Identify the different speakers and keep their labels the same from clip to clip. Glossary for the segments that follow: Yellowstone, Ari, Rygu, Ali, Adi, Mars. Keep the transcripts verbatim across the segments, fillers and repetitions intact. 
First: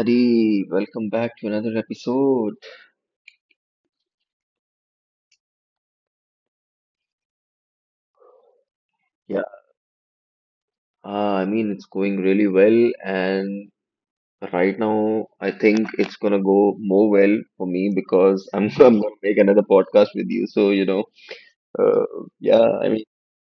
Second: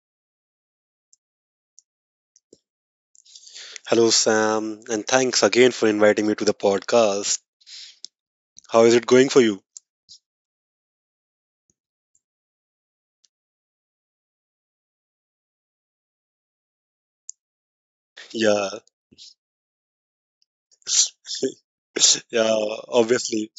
Speaker 1: Adi, welcome back to another episode.
Speaker 2: Hello, Sam, and thanks again for inviting me to the podcast. How is it going for
Speaker 1: Yeah,
Speaker 2: you?
Speaker 1: uh, I mean, it's going really well, and right now, I think it's gonna go more well for me because I'm,
Speaker 2: Yeah,
Speaker 1: I'm gonna make another podcast with you. So, you know, uh,
Speaker 2: yeah,
Speaker 1: yeah, I mean,
Speaker 2: obviously.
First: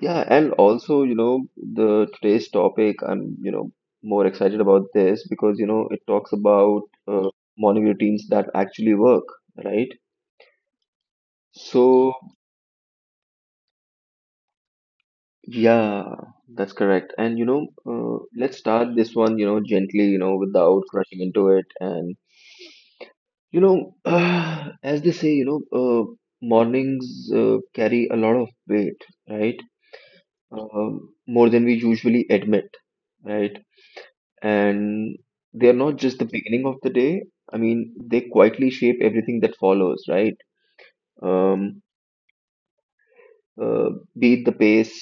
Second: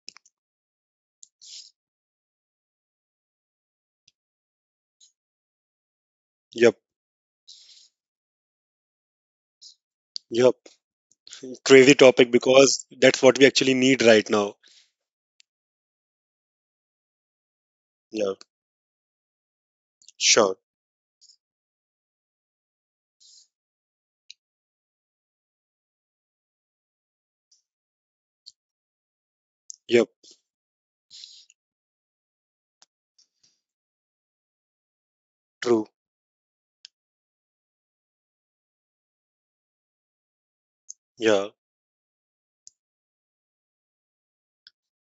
Speaker 1: yeah, and also, you know, the today's topic, I'm, you know, more excited about this because, you know, it talks
Speaker 2: Yep,
Speaker 1: about uh, morning routines that actually work, right?
Speaker 2: yep. Crazy
Speaker 1: So,
Speaker 2: topic because that's what we actually need right now.
Speaker 1: Yeah, that's correct. And you know, uh,
Speaker 2: Yeah,
Speaker 1: let's start this one, you know, gently, you know,
Speaker 2: sure.
Speaker 1: without rushing into it. And you know, as they say, you know, uh, mornings uh, carry a lot of weight, right?
Speaker 2: Yep,
Speaker 1: Um, more than we usually admit, right? And they're
Speaker 2: true.
Speaker 1: not just the beginning of the day. I mean, they quietly shape everything that follows, right?
Speaker 2: Yeah,
Speaker 1: Um, uh, be it the pace,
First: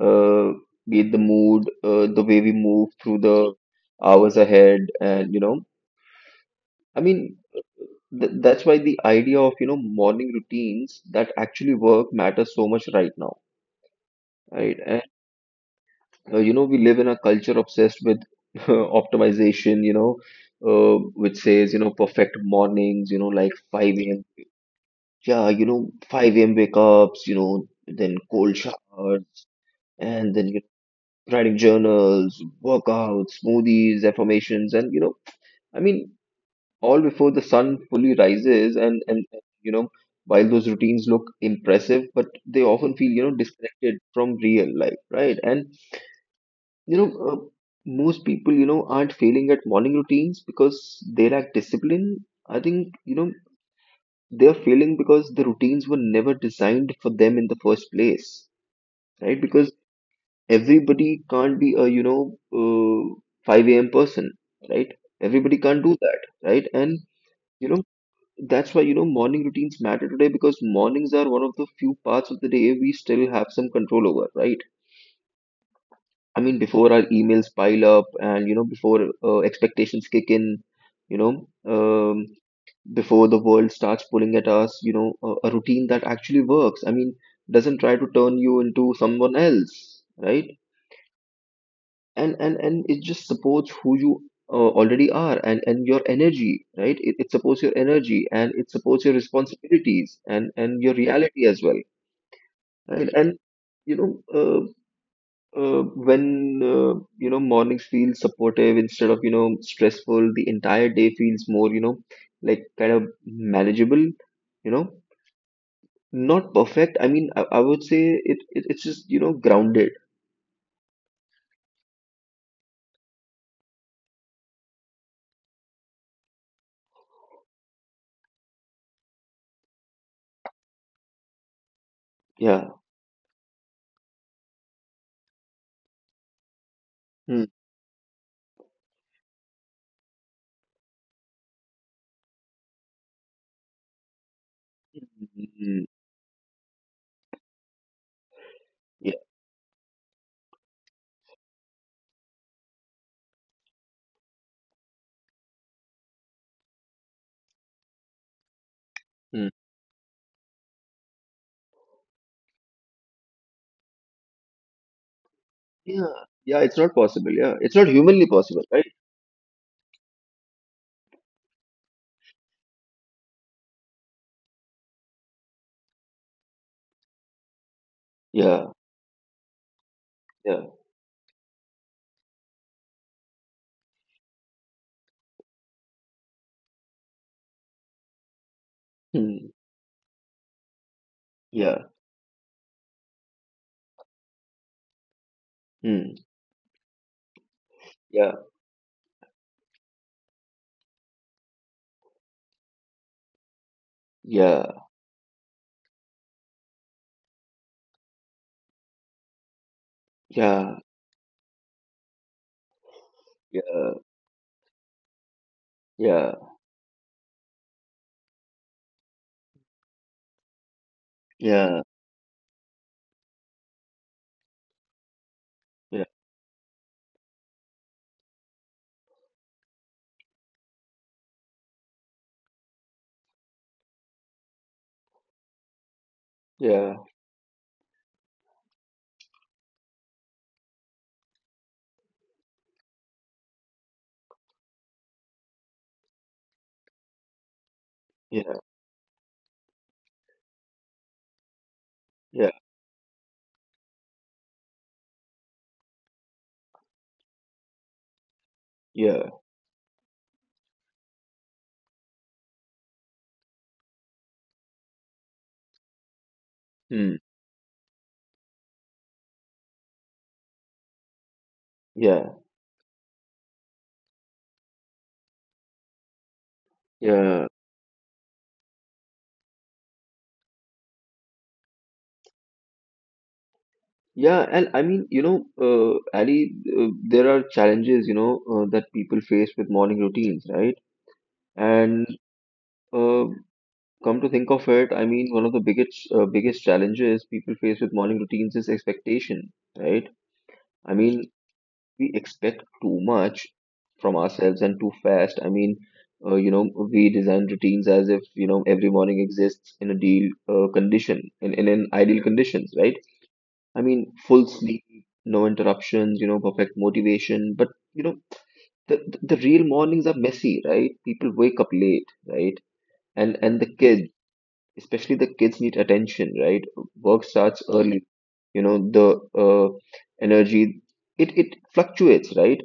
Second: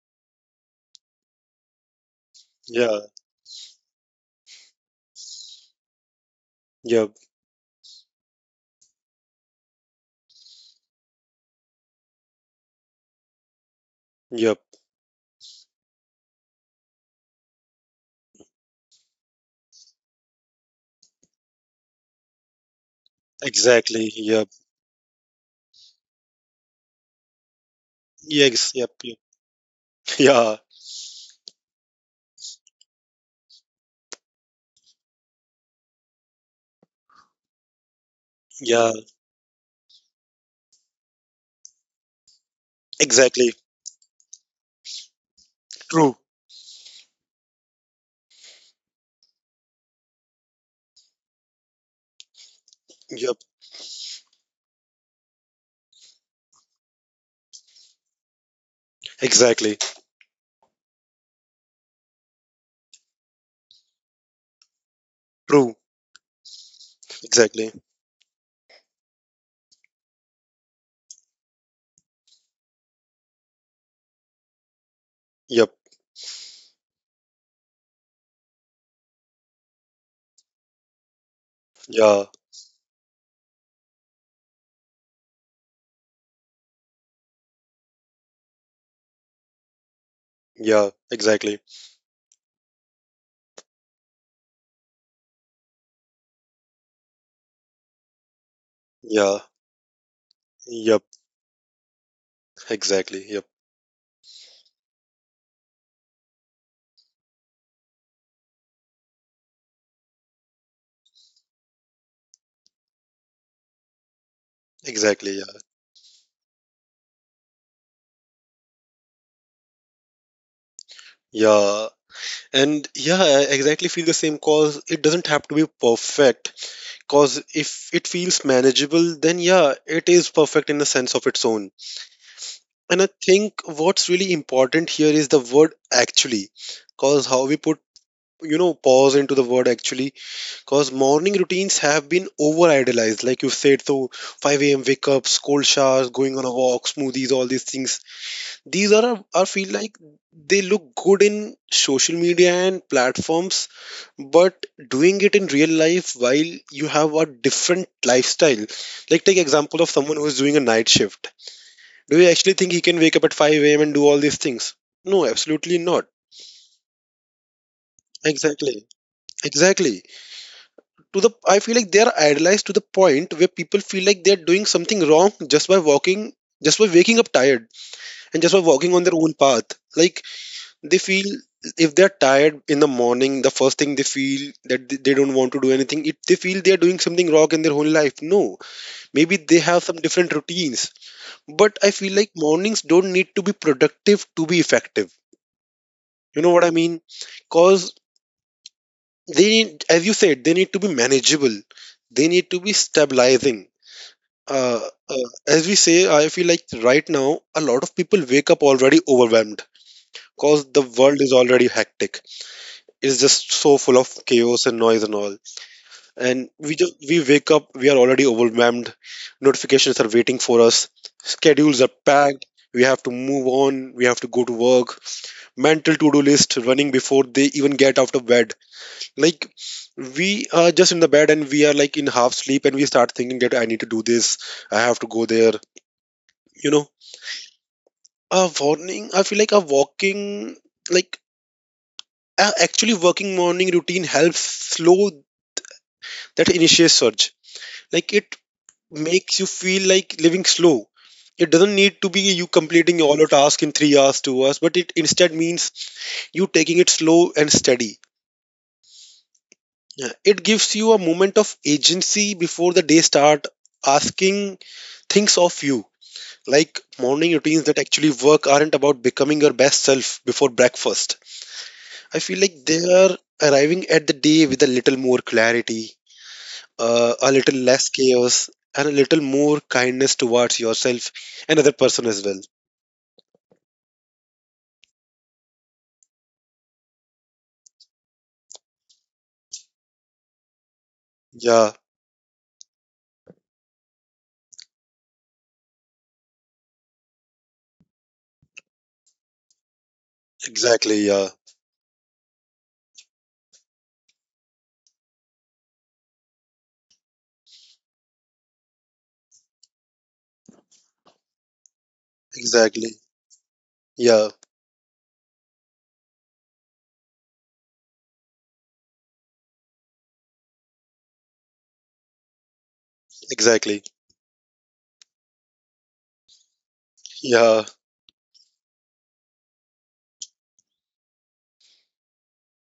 Speaker 1: uh, be it the mood, uh, the way we move
Speaker 2: yeah,
Speaker 1: through the hours ahead, and you know, I
Speaker 2: yep,
Speaker 1: mean, th- that's why the idea of you know morning routines that actually work matters so much right now,
Speaker 2: yep.
Speaker 1: right? And uh, you know, we live in a culture obsessed with optimization, you know, uh, which says you know perfect mornings, you know, like 5
Speaker 2: Exactly.
Speaker 1: a.m.
Speaker 2: Yep.
Speaker 1: Yeah, you know, five a m wake ups, you know, then cold
Speaker 2: Yes, yep, yep.
Speaker 1: showers, and
Speaker 2: Yeah,
Speaker 1: then you writing journals, workouts, smoothies, affirmations, and you know, I mean, all before the sun fully
Speaker 2: yeah,
Speaker 1: rises, and and you know, while those routines look impressive, but they often feel you
Speaker 2: exactly.
Speaker 1: know disconnected from real life, right? And
Speaker 2: True.
Speaker 1: you know, uh, most people you know aren't failing at morning routines because they lack discipline. I think
Speaker 2: Yep,
Speaker 1: you know they're failing because the routines were never designed for them in the first place, right?
Speaker 2: exactly.
Speaker 1: Because everybody can't be a you know uh, five a.m person, right?
Speaker 2: True.
Speaker 1: Everybody can't do that, right? And
Speaker 2: Exactly.
Speaker 1: you know that's why you know morning routines matter today because mornings are one of the few parts of the day we still have some control over, right?
Speaker 2: Yep,
Speaker 1: I mean before our emails pile up and you know before uh, expectations kick in, you know.
Speaker 2: yeah,
Speaker 1: um, Before the world starts pulling at us you know a, a routine that actually works I mean doesn't try to turn you into someone else, right?
Speaker 2: yeah, exactly.
Speaker 1: And and and it just supports who you uh, already are and and your energy, right? It, it supports your energy and it supports
Speaker 2: Yeah,
Speaker 1: your responsibilities and
Speaker 2: yep,
Speaker 1: and your reality as well,
Speaker 2: exactly.
Speaker 1: right?
Speaker 2: Yep,
Speaker 1: And you know uh, uh, when uh, you know mornings feel supportive instead of you know stressful the entire day feels more you know like kind of manageable, you know,
Speaker 2: exactly.
Speaker 1: not perfect. I mean i, I would say it, it it's just you know grounded.
Speaker 2: Yeah, and yeah, I exactly feel the same cause it doesn't have to be perfect. Cause if it feels manageable, then yeah, it is perfect in a sense of its own. And
Speaker 1: Yeah.
Speaker 2: I think what's really important here is the word actually. Cause how we
Speaker 1: Hmm.
Speaker 2: put, you know, pause into the word actually. Cause morning routines have been over idealized, like you said. So five a m wake ups, cold showers,
Speaker 1: Hmm.
Speaker 2: going on a walk, smoothies, all these things these are a-
Speaker 1: Yeah.
Speaker 2: I feel like they look good in social media and platforms, but doing it in real life while you have a different lifestyle. Like take example of someone who is doing a night shift. Do you actually think he can wake up at five a m and do all these things? No, absolutely not.
Speaker 1: Yeah, yeah, it's not possible. Yeah, it's not humanly
Speaker 2: Exactly.
Speaker 1: possible, right?
Speaker 2: Exactly. To the I feel like they are idolized to the point where people feel like they're doing something wrong just by walking just by waking up tired and just by walking
Speaker 1: Yeah,
Speaker 2: on their own path. Like
Speaker 1: yeah,
Speaker 2: they feel if they're tired in the morning, the first thing they feel, that th- they don't want to do anything, if they feel they're doing something wrong in their whole life. No, maybe they
Speaker 1: hmm,
Speaker 2: have some different routines, but I feel
Speaker 1: yeah,
Speaker 2: like mornings don't need to be productive to be effective, you
Speaker 1: hmm,
Speaker 2: know what I mean? Cause
Speaker 1: yeah,
Speaker 2: they need, as you said, they need to be manageable, they need to be stabilizing. uh,
Speaker 1: yeah,
Speaker 2: uh, as we say, I feel like right now a lot of people wake up already overwhelmed cause the
Speaker 1: yeah,
Speaker 2: world is already hectic, is just so full of
Speaker 1: yeah,
Speaker 2: chaos and noise and all. And we just we wake up, we are already overwhelmed. Notifications are waiting for us. Schedules are
Speaker 1: yeah,
Speaker 2: packed. We have to move on. We have to go to work. Mental to-do
Speaker 1: yeah,
Speaker 2: list running before they even get out of bed. Like we are just in the bed and we are like in half sleep and we start thinking that I need to do this. I have to go there. You know,
Speaker 1: yeah, yeah,
Speaker 2: a morning. I feel like a walking like a actually working morning routine helps slow that initial surge, like it
Speaker 1: yeah,
Speaker 2: makes you feel like living slow. It doesn't need to be you
Speaker 1: yeah,
Speaker 2: completing all your task in 3 hours 2 hours, but it instead means you taking it slow and steady.
Speaker 1: yeah,
Speaker 2: Yeah, it gives you a moment of agency before the day start asking things of you. Like
Speaker 1: hmm,
Speaker 2: morning routines that actually work aren't about becoming your best self before breakfast. I
Speaker 1: yeah,
Speaker 2: feel like they are arriving at the day with a little more clarity, uh, a
Speaker 1: yeah,
Speaker 2: little less chaos, and a little more kindness towards yourself and other person as well.
Speaker 1: yeah. And I mean, you know, uh, Ali, uh, there are challenges, you know, uh, that people face with morning routines, right?
Speaker 2: Yeah,
Speaker 1: And uh, come to think of it, I mean, one of the biggest, uh, biggest challenges people face with morning routines is expectation, right? I
Speaker 2: exactly.
Speaker 1: mean,
Speaker 2: Yeah,
Speaker 1: we expect too much from ourselves and too fast. I mean, uh, you know, we design routines as if, you know, every morning exists in a deal uh, condition, in, in an ideal conditions,
Speaker 2: exactly.
Speaker 1: right? I mean,
Speaker 2: Yeah,
Speaker 1: full sleep, no interruptions, you know, perfect motivation. But, you know, the, the the real mornings are messy, right? People wake up late, right? And, and the
Speaker 2: exactly.
Speaker 1: kids, especially the kids need attention, right? Work
Speaker 2: Yeah,
Speaker 1: starts early, you know, the uh, energy, it, it fluctuates, right?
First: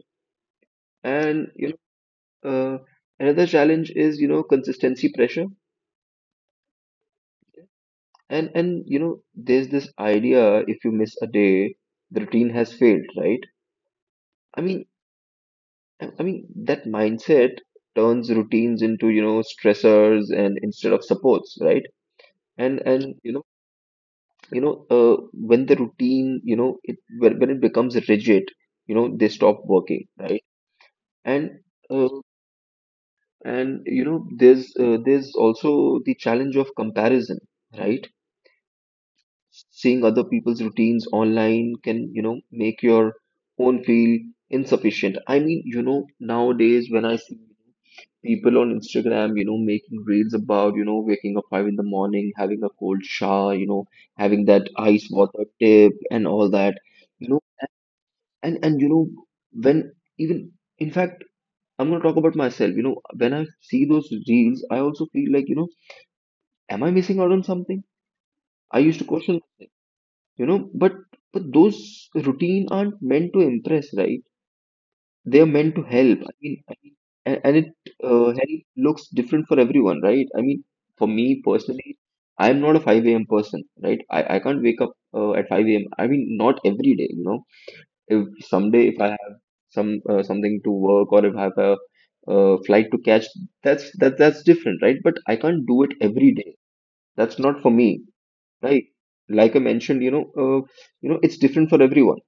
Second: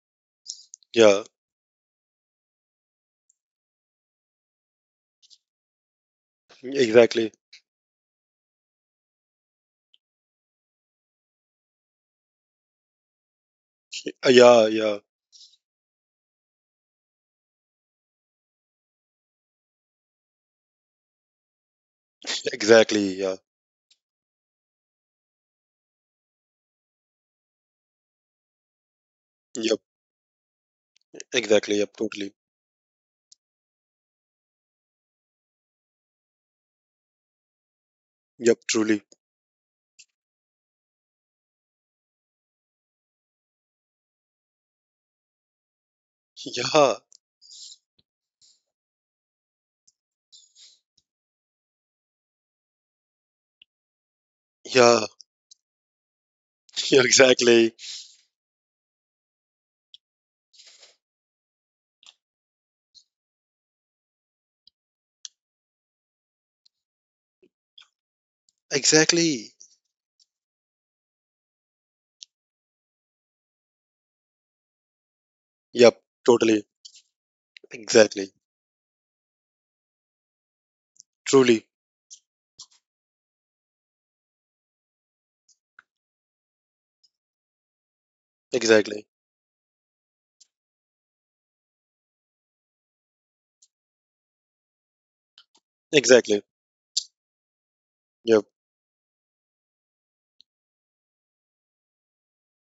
Speaker 2: yeah,
Speaker 1: and you uh, Another challenge is you know consistency pressure.
Speaker 2: exactly.
Speaker 1: and and you know there's this idea if you miss a day the routine has failed, right?
Speaker 2: Uh,
Speaker 1: I
Speaker 2: yeah,
Speaker 1: mean
Speaker 2: yeah,
Speaker 1: i I mean that mindset turns routines into you know stressors and instead of supports, right? and and
Speaker 2: exactly.
Speaker 1: you
Speaker 2: Yeah,
Speaker 1: know you know uh, when the routine you know it when, when it becomes rigid you know they stop
Speaker 2: yep,
Speaker 1: working, right? And
Speaker 2: exactly. Yep,
Speaker 1: uh,
Speaker 2: totally.
Speaker 1: and you know there's uh, there's also the challenge of comparison, right?
Speaker 2: Yep, truly.
Speaker 1: Seeing other people's routines online can you know make your own feel insufficient. I mean you know
Speaker 2: Yeah,
Speaker 1: nowadays when I see people on Instagram you know making reels about you know waking up five in the morning having a cold shower you know having that
Speaker 2: yeah,
Speaker 1: ice water tip and all
Speaker 2: yeah,
Speaker 1: that, you know.
Speaker 2: exactly.
Speaker 1: And and you know when even in fact I'm going to talk about myself, you know, when I see those reels I also feel like you know am I missing out on something. I used to
Speaker 2: Exactly.
Speaker 1: question, you know, but but those routine aren't meant to impress, right? They are
Speaker 2: Yep,
Speaker 1: meant to help.
Speaker 2: totally.
Speaker 1: I mean, I mean a- and it
Speaker 2: Exactly.
Speaker 1: uh, help looks different for everyone, right? I mean for me
Speaker 2: Truly.
Speaker 1: personally I'm not a five a.m person, right? I, I can't wake up uh, at five a.m, I mean not every day, you know. If
Speaker 2: Exactly.
Speaker 1: someday if I have some uh, something to work or if I have a uh, flight to catch that's that that's different, right? But I can't do it
Speaker 2: Exactly.
Speaker 1: every day, that's not for me,
Speaker 2: Yep,
Speaker 1: right? Like I mentioned, you know, uh, you know it's different for everyone.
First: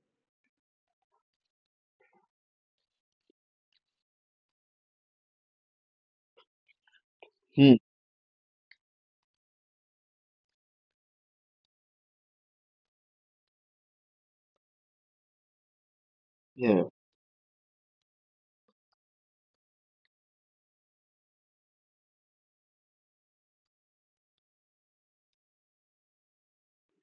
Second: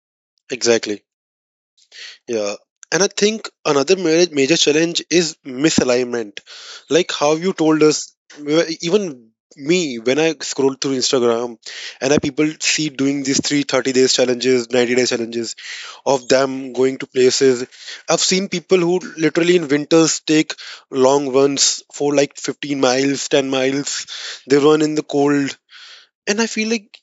Speaker 2: exactly. Yeah. And I think another major, major challenge is misalignment. Like how you
Speaker 1: Hmm.
Speaker 2: told us, we- even me, when I scroll through Instagram and I people see doing these three thirty days challenges, 90 day challenges of them
Speaker 1: Yeah,
Speaker 2: going to places. I've seen people who literally in winters take long runs for like 15 miles, 10 miles. They run in the cold. And I feel like,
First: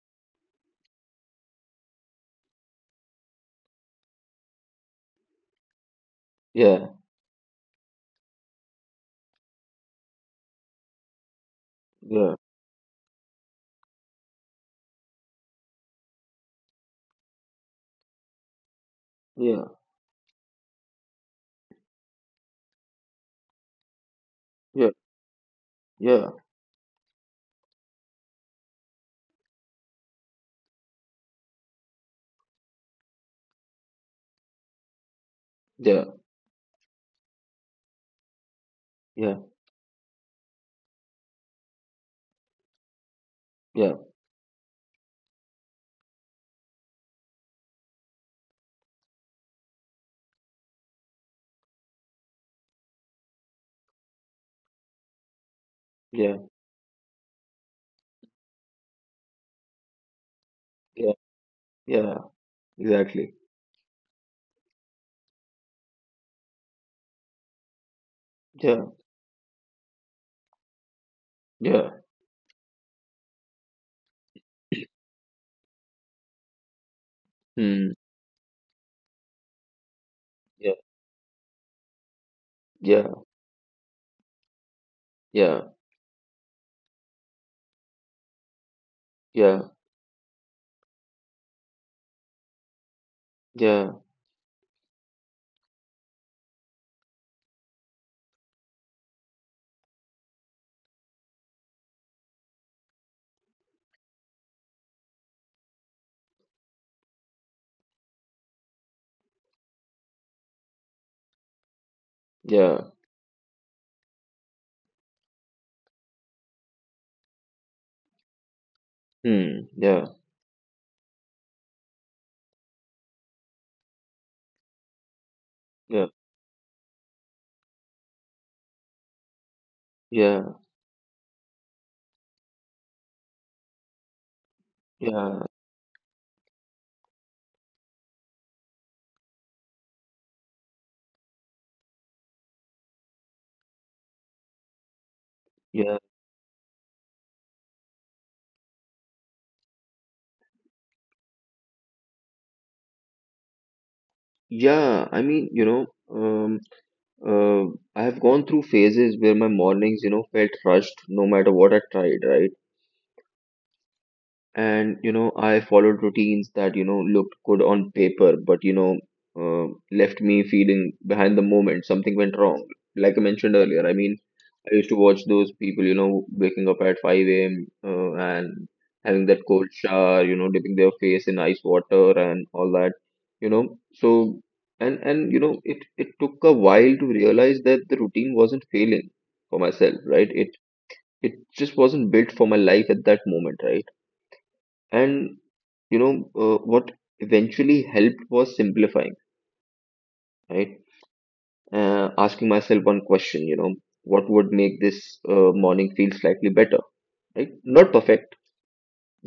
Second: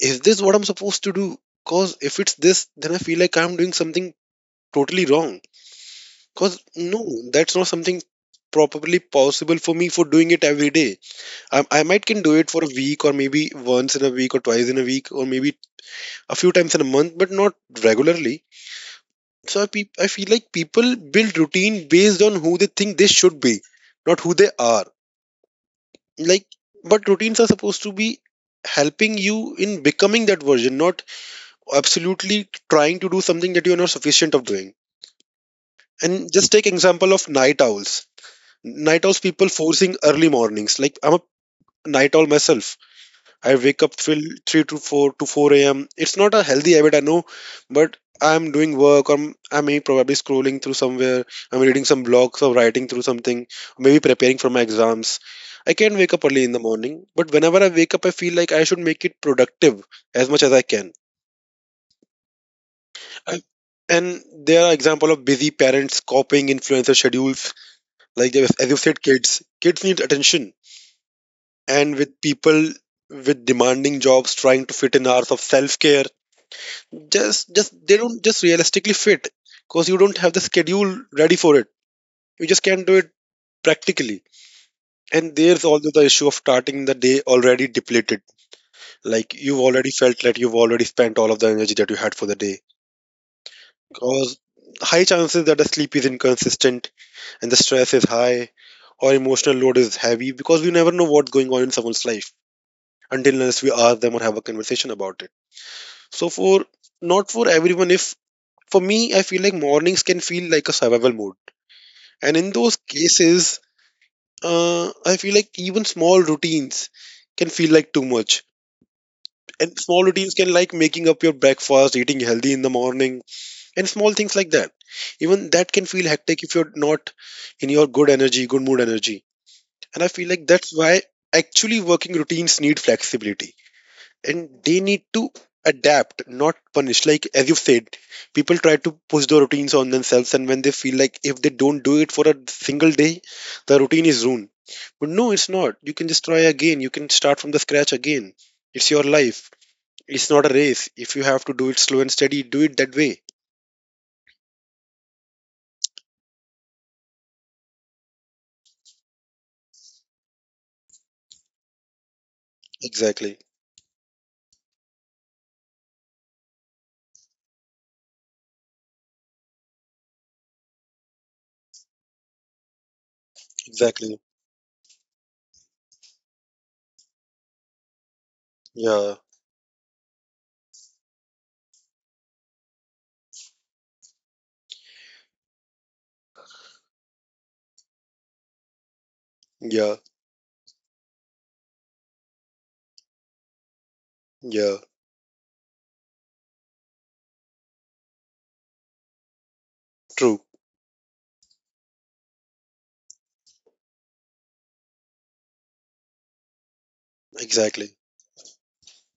Speaker 2: is this what I'm supposed to do? Because if it's this, then I feel like I'm doing something totally wrong. Cause
Speaker 1: yeah,
Speaker 2: no, that's not something probably possible for me for doing it every day. I, I might can do
Speaker 1: yeah,
Speaker 2: it for a week or maybe once in a week or twice in a week or maybe a few times in a month, but not regularly. So I,
Speaker 1: yeah,
Speaker 2: pe- I feel like people build routine based on who they think they should be, not who they are.
Speaker 1: yeah, yeah,
Speaker 2: Like, but routines are supposed to be helping you in becoming that version, not absolutely trying to do something that you are not sufficient of doing.
Speaker 1: yeah,
Speaker 2: And just take example of night owls, night owls
Speaker 1: yeah,
Speaker 2: people forcing early mornings. Like I'm a night owl myself. I wake up
Speaker 1: yeah,
Speaker 2: till three to four to four a m a.m. It's not a healthy habit, I know, but I'm doing work, or I'm, I may probably scrolling through somewhere, I'm reading some blogs or writing through something, maybe preparing for my exams. I can wake up
Speaker 1: yeah,
Speaker 2: early in the morning, but whenever I wake up, I feel like I should make it productive as much as I can.
Speaker 1: yeah, yeah, exactly.
Speaker 2: I- and there are example of busy parents copying influencer schedules. Like they- as you
Speaker 1: Yeah,
Speaker 2: said, kids, kids need attention, and
Speaker 1: yeah,
Speaker 2: with people with demanding jobs trying to fit in hours of self-care, just just
Speaker 1: hmm,
Speaker 2: they don't just realistically fit because you don't have the
Speaker 1: yeah,
Speaker 2: schedule ready for it. You just can't do it
Speaker 1: yeah,
Speaker 2: practically. And there's
Speaker 1: yeah,
Speaker 2: also the issue of starting the day already depleted. Like you've
Speaker 1: yeah,
Speaker 2: already felt that you've already spent all of the energy that you had for the day,
Speaker 1: yeah,
Speaker 2: because high chances that the sleep is inconsistent and the stress is high, or emotional load is heavy because we never know what's going on in someone's life until unless we ask them or have a conversation about it. So for not for everyone, if for me, I feel like mornings can feel like a survival mode, and in those
Speaker 1: yeah,
Speaker 2: cases, uh, I feel like even small routines can feel like too much.
Speaker 1: hmm,
Speaker 2: And small
Speaker 1: yeah,
Speaker 2: routines can like making up your breakfast, eating healthy in the morning, and small things like that. Even that can feel
Speaker 1: yeah,
Speaker 2: hectic if you're not in your good energy, good mood energy. And I feel like
Speaker 1: yeah,
Speaker 2: that's why actually working routines need flexibility and they need to
Speaker 1: yeah,
Speaker 2: adapt, not punish. Like as you said, people try to push their routines on themselves, and when they feel like if they don't do it for a single day, the routine is ruined. But no, it's not. You
Speaker 1: yeah,
Speaker 2: can just try again. You can start from the scratch again. It's your life. It's not a race. If you have to do it slow and steady, do it that way.
Speaker 1: yeah. I mean, you know, um, uh, I have gone through phases where my mornings, you know, felt rushed no matter what I tried, right?
Speaker 2: Exactly.
Speaker 1: And you know I followed routines that you know looked good on paper but you know uh, left me feeling behind the moment something went wrong. Like I mentioned earlier, I mean
Speaker 2: Exactly.
Speaker 1: I used to watch those people you know waking up at five a.m uh, and
Speaker 2: Yeah.
Speaker 1: having that cold shower you know dipping their face in ice water and all that, you know. So and and you know it it took a while to realize that the routine wasn't failing for
Speaker 2: Yeah.
Speaker 1: myself, right? It it just wasn't built for my life at that moment, right?
Speaker 2: Yeah.
Speaker 1: And you know uh, what eventually helped was simplifying,
Speaker 2: True.
Speaker 1: right? Uh, asking myself one question, you know, what would make this uh, morning feel slightly better, right? Not
Speaker 2: Exactly.
Speaker 1: perfect,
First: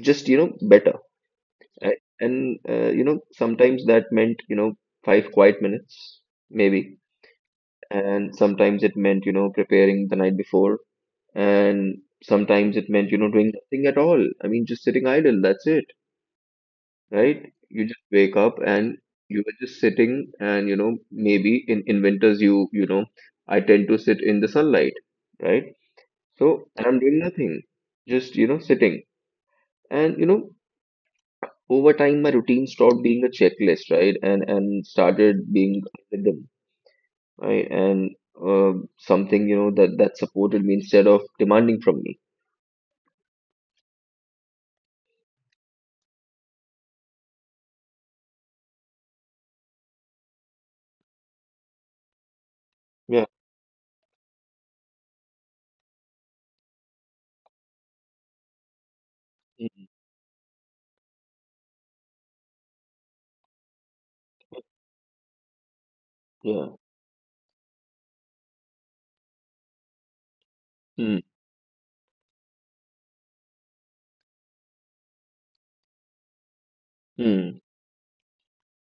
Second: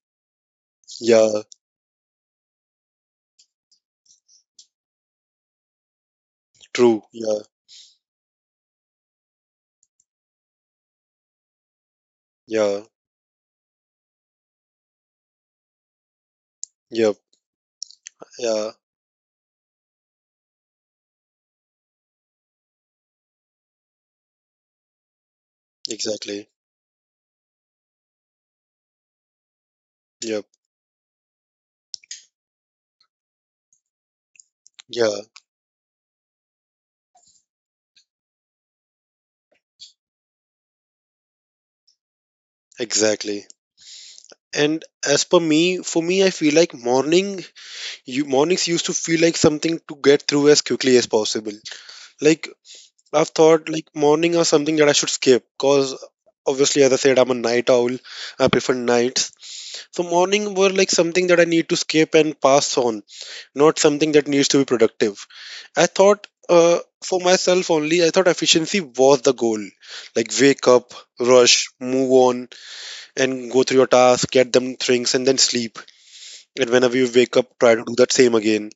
Speaker 1: just you know better,
Speaker 2: Yeah.
Speaker 1: right? And uh, you know sometimes that meant you know five quiet minutes maybe,
Speaker 2: True. Yeah.
Speaker 1: and sometimes it meant you know preparing the night before, and sometimes
Speaker 2: Yeah.
Speaker 1: it meant you know doing nothing at all. I mean just sitting idle, that's it,
Speaker 2: Yep.
Speaker 1: right? You just wake up
Speaker 2: Yeah.
Speaker 1: and you were just sitting, and you know, maybe in, in winters, you, you know, I tend to sit in the sunlight, right?
Speaker 2: Exactly.
Speaker 1: So, and I'm doing nothing, just, you know, sitting. And, you know,
Speaker 2: Yep.
Speaker 1: over time, my routine stopped being a checklist, right? And, and
Speaker 2: Yeah.
Speaker 1: started being a rhythm, right? And um something, you know, that, that supported me instead of demanding from me.
Speaker 2: Exactly. And as per me, for me, I feel like morning, you mornings used to feel like something to get through as quickly as possible. Like
Speaker 1: Yeah.
Speaker 2: I've thought, like morning are something that I should skip, cause obviously, as I said, I'm a night owl. I prefer nights.
Speaker 1: Mm.
Speaker 2: So morning were like something that I need to skip and pass on, not something that needs to be productive. I thought,
Speaker 1: Yeah.
Speaker 2: uh, for myself only, I thought efficiency was the goal. Like wake up,
Speaker 1: Mm,
Speaker 2: rush, move on, and go through your tasks, get them things, and then sleep. And whenever you wake
Speaker 1: mm,
Speaker 2: up, try to do that same again.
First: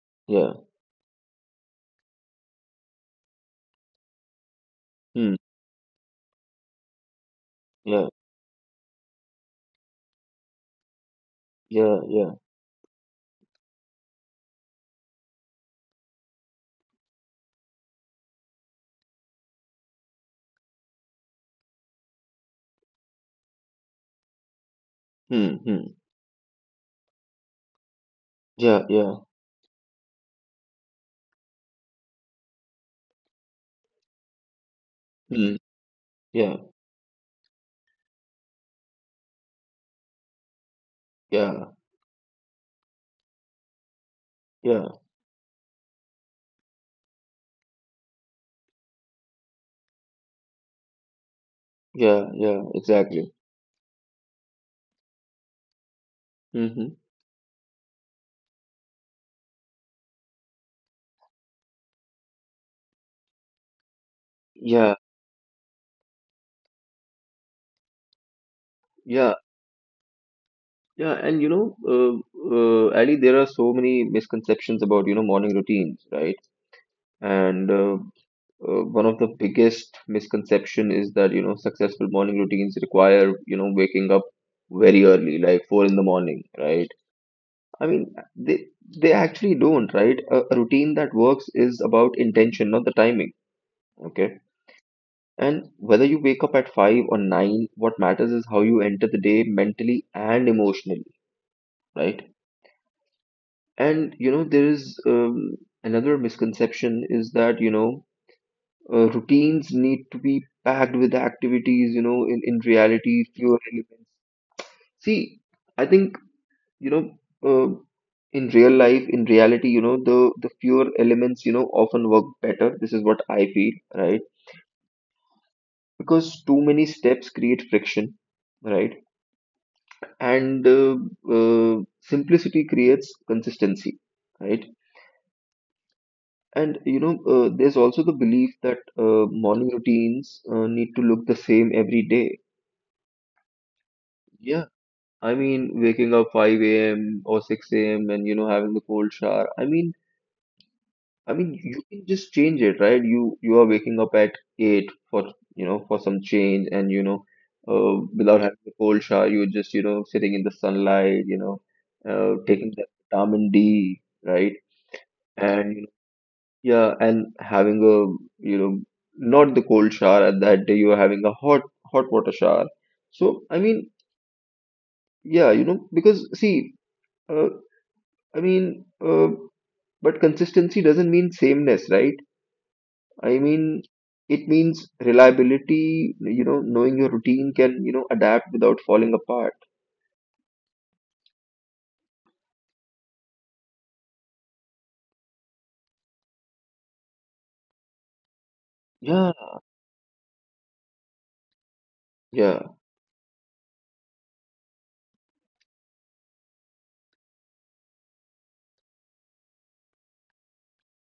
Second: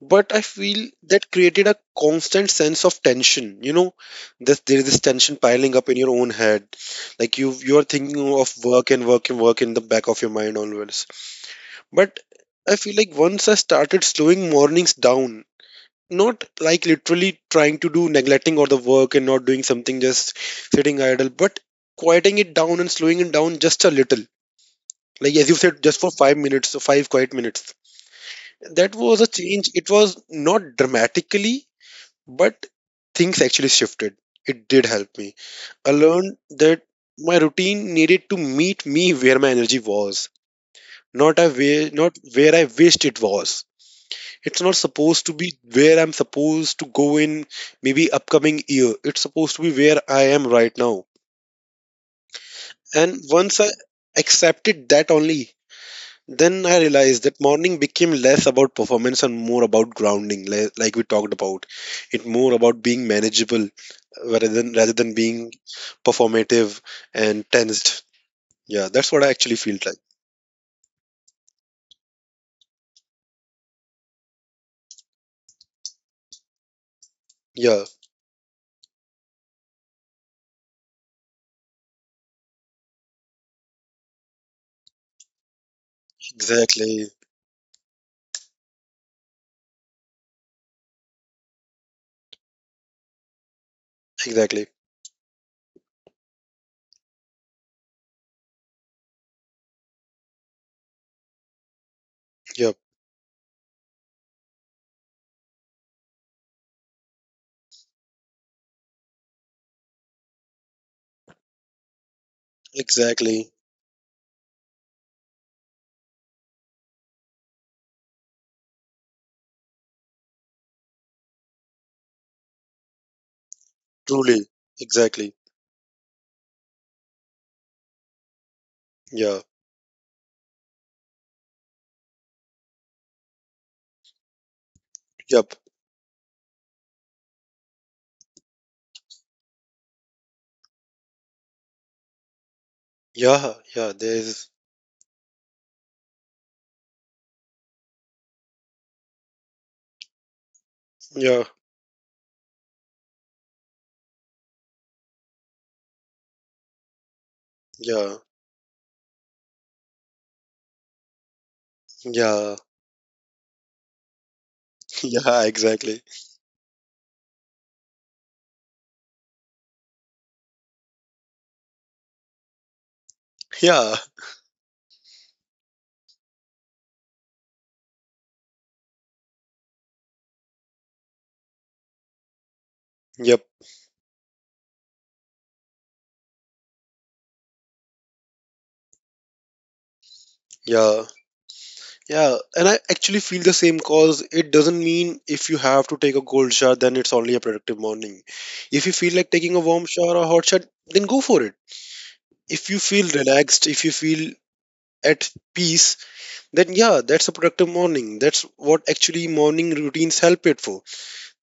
Speaker 2: But I
Speaker 1: yeah.
Speaker 2: feel that created a constant sense of tension. You know, this, there is this
Speaker 1: Mm,
Speaker 2: tension piling up in your own head. Like you, you are
Speaker 1: yeah.
Speaker 2: thinking of work and work and work in the back of your mind always.
Speaker 1: Yeah.
Speaker 2: But
Speaker 1: Yeah.
Speaker 2: I feel like once I started slowing mornings down, not like literally trying to do neglecting all the work and not doing something, just sitting idle, but quieting it down and slowing it down just a little, like as you
Speaker 1: Mm,
Speaker 2: said,
Speaker 1: mm,
Speaker 2: just for five minutes, so five quiet minutes.
Speaker 1: yeah.
Speaker 2: That was
Speaker 1: Yeah.
Speaker 2: a change. It was not dramatically, but things actually shifted. It did help me.
Speaker 1: Mm,
Speaker 2: I learned
Speaker 1: yeah.
Speaker 2: that my routine needed to meet me where my energy was, not a
Speaker 1: Yeah,
Speaker 2: way not where I wished it was. It's not
Speaker 1: yeah,
Speaker 2: supposed to be where I'm supposed to go in maybe upcoming year. It's supposed to be where I am right now.
Speaker 1: yeah, yeah,
Speaker 2: And
Speaker 1: exactly.
Speaker 2: once I accepted that only, then I
Speaker 1: Hmm.
Speaker 2: realized that morning became less about performance and more about grounding, li- like we talked about. It more about being manageable, uh, rather than rather than
Speaker 1: Yeah,
Speaker 2: being performative and tensed. Yeah, that's what I actually
Speaker 1: yeah,
Speaker 2: feel like.
Speaker 1: yeah. And you know, uh, uh, Ali, there are so many misconceptions about, you know, morning routines, right?
Speaker 2: Yeah,
Speaker 1: And uh, uh, one of the biggest misconception is that, you know, successful morning routines require, you know, waking up very early, like four in the morning,
Speaker 2: exactly,
Speaker 1: right? I mean, they they actually don't, right? A, a routine that works is about intention, not the timing.
Speaker 2: exactly.
Speaker 1: Okay. And whether you wake up at five or nine, what matters is how you enter the day mentally and emotionally, right?
Speaker 2: Yep,
Speaker 1: And you know, there is um, another misconception is that you know, uh, routines need to be packed with activities, you know, in, in
Speaker 2: exactly.
Speaker 1: reality, fewer elements. See, I think you know, uh, in real life, in reality, you know, the, the fewer elements, you know, often work better. This is what I feel,
Speaker 2: Truly,
Speaker 1: right?
Speaker 2: exactly.
Speaker 1: Because too many steps create friction, right?
Speaker 2: Yeah,
Speaker 1: And uh, uh, simplicity creates consistency, right?
Speaker 2: yep,
Speaker 1: And you know uh, there's also the belief that uh, morning routines uh, need to look the same every day.
Speaker 2: yeah, yeah. There's
Speaker 1: Yeah, I mean, waking up five a m or six a m and you know having the cold shower, I mean.
Speaker 2: Yeah,
Speaker 1: I mean, you can just change it, right? You you are waking up at eight for you know for some change, and you know
Speaker 2: yeah,
Speaker 1: uh, without having the cold shower, you're just you know sitting in the sunlight, you know
Speaker 2: yeah,
Speaker 1: uh, taking that vitamin D, right?
Speaker 2: yeah. Exactly.
Speaker 1: And yeah, and having a you know not the cold shower at that day, you are having a hot hot water shower, so I
Speaker 2: Yeah,
Speaker 1: mean, yeah, you know because, see, uh, I mean, uh, but consistency doesn't mean sameness, right?
Speaker 2: yep,
Speaker 1: I mean, it means reliability, you know knowing your routine can you know adapt without falling apart.
Speaker 2: yeah. Yeah, and I actually feel the same cause it doesn't mean if you have to take a cold shower, then it's only a productive morning. If you feel like taking a
Speaker 1: Yeah,
Speaker 2: warm shower or hot shower, then go for it. If you
Speaker 1: yeah,
Speaker 2: feel relaxed, if you feel at peace, then yeah, that's a productive morning. That's what actually morning routines help it for.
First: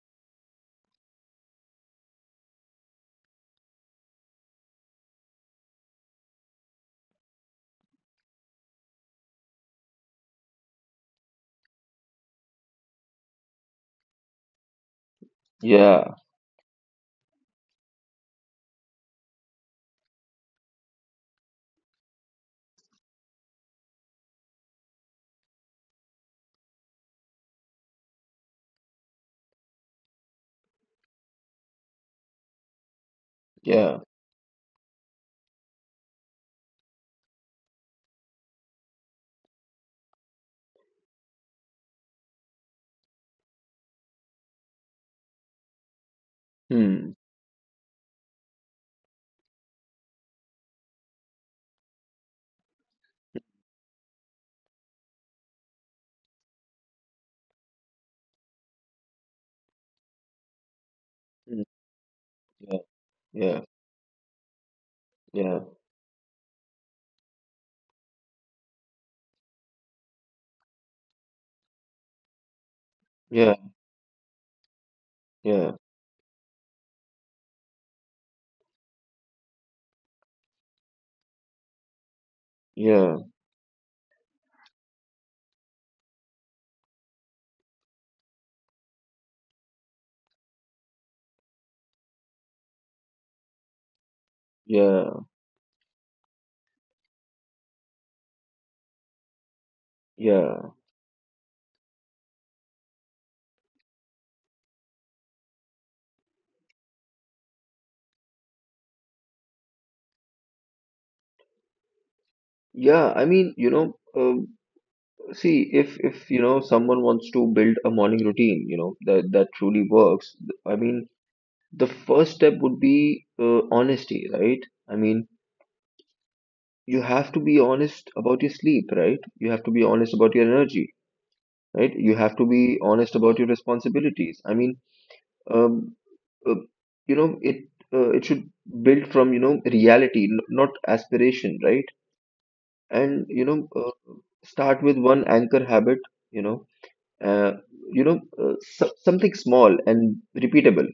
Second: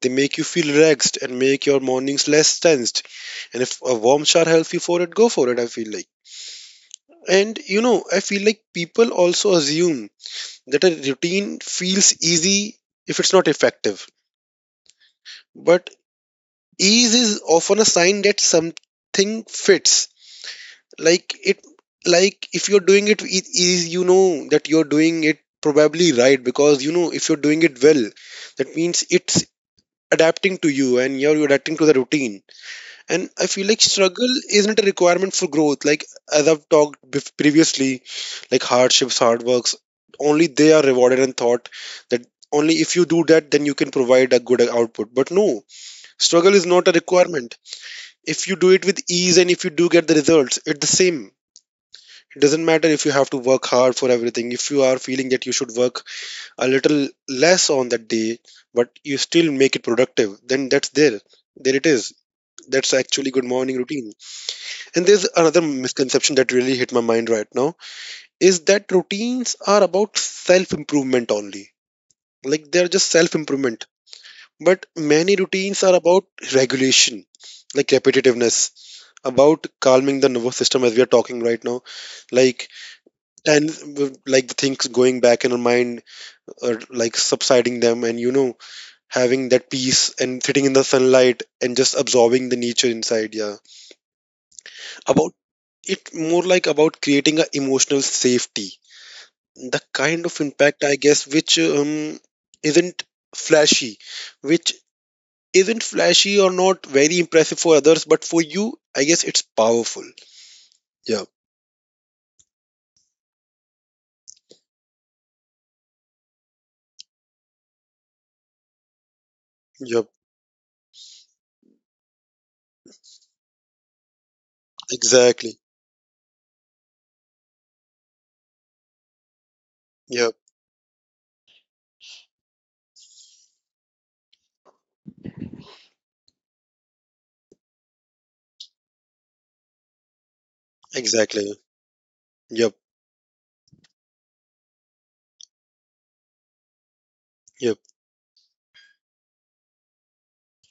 Speaker 2: They make you feel relaxed and make your mornings less tensed. And if a warm shower helps you for it, go for it, I feel like. And you know, I feel like people also assume that a routine feels easy if it's not effective. But
Speaker 1: yeah,
Speaker 2: ease is often a sign that something fits. Like it, like if you're doing it with ease, you know that you're doing it probably right because you know if you're doing it well, that means it's adapting to you and you're you're adapting to the routine. And I feel like
Speaker 1: yeah.
Speaker 2: struggle isn't a requirement for growth. Like as I've talked bef- previously, like hardships, hard works, only they are rewarded and thought that only if you do that, then you can provide a good output. But no, struggle is not a
Speaker 1: Hmm.
Speaker 2: requirement. If you do it with ease and if you do get the results, it's the same. It doesn't matter if you have to work hard for everything. If you are feeling that you should work a little less on that day, but you still make it productive, then that's there.
Speaker 1: Hmm,
Speaker 2: There it is.
Speaker 1: yeah,
Speaker 2: That's actually good
Speaker 1: yeah,
Speaker 2: morning routine. And there's
Speaker 1: yeah,
Speaker 2: another misconception that really hit my mind right now is that routines are about self improvement only. Like they're just
Speaker 1: yeah,
Speaker 2: self improvement. But many
Speaker 1: yeah,
Speaker 2: routines are about regulation, like repetitiveness, about calming the nervous system as we are talking right now. Like,
Speaker 1: yeah,
Speaker 2: and like the things going back in our mind, or like subsiding them, and you know, having that peace and sitting in the sunlight and just absorbing the nature inside. Yeah.
Speaker 1: yeah,
Speaker 2: About It more like about creating a emotional safety. The kind of
Speaker 1: yeah.
Speaker 2: impact, I guess, which um, isn't flashy, which isn't flashy or not very impressive for others, but for you, I guess it's powerful. Yeah.
Speaker 1: Yeah, I mean, you know, um, see, if if you know someone wants to build a morning routine, you know, that that truly
Speaker 2: Yep.
Speaker 1: works. th- I mean, the first step would be uh, honesty, right? I mean,
Speaker 2: Exactly.
Speaker 1: you have to be honest about your sleep, right? You have to be honest about your
Speaker 2: Yep.
Speaker 1: energy, right? You have to be honest about your responsibilities. I mean, um, uh, you know, it uh, it should build from, you know, reality, n not aspiration,
Speaker 2: Exactly.
Speaker 1: right?
Speaker 2: Yep.
Speaker 1: And you know, uh, start with one anchor habit, you know uh,
Speaker 2: Yep.
Speaker 1: you know, uh, so- something small and repeatable,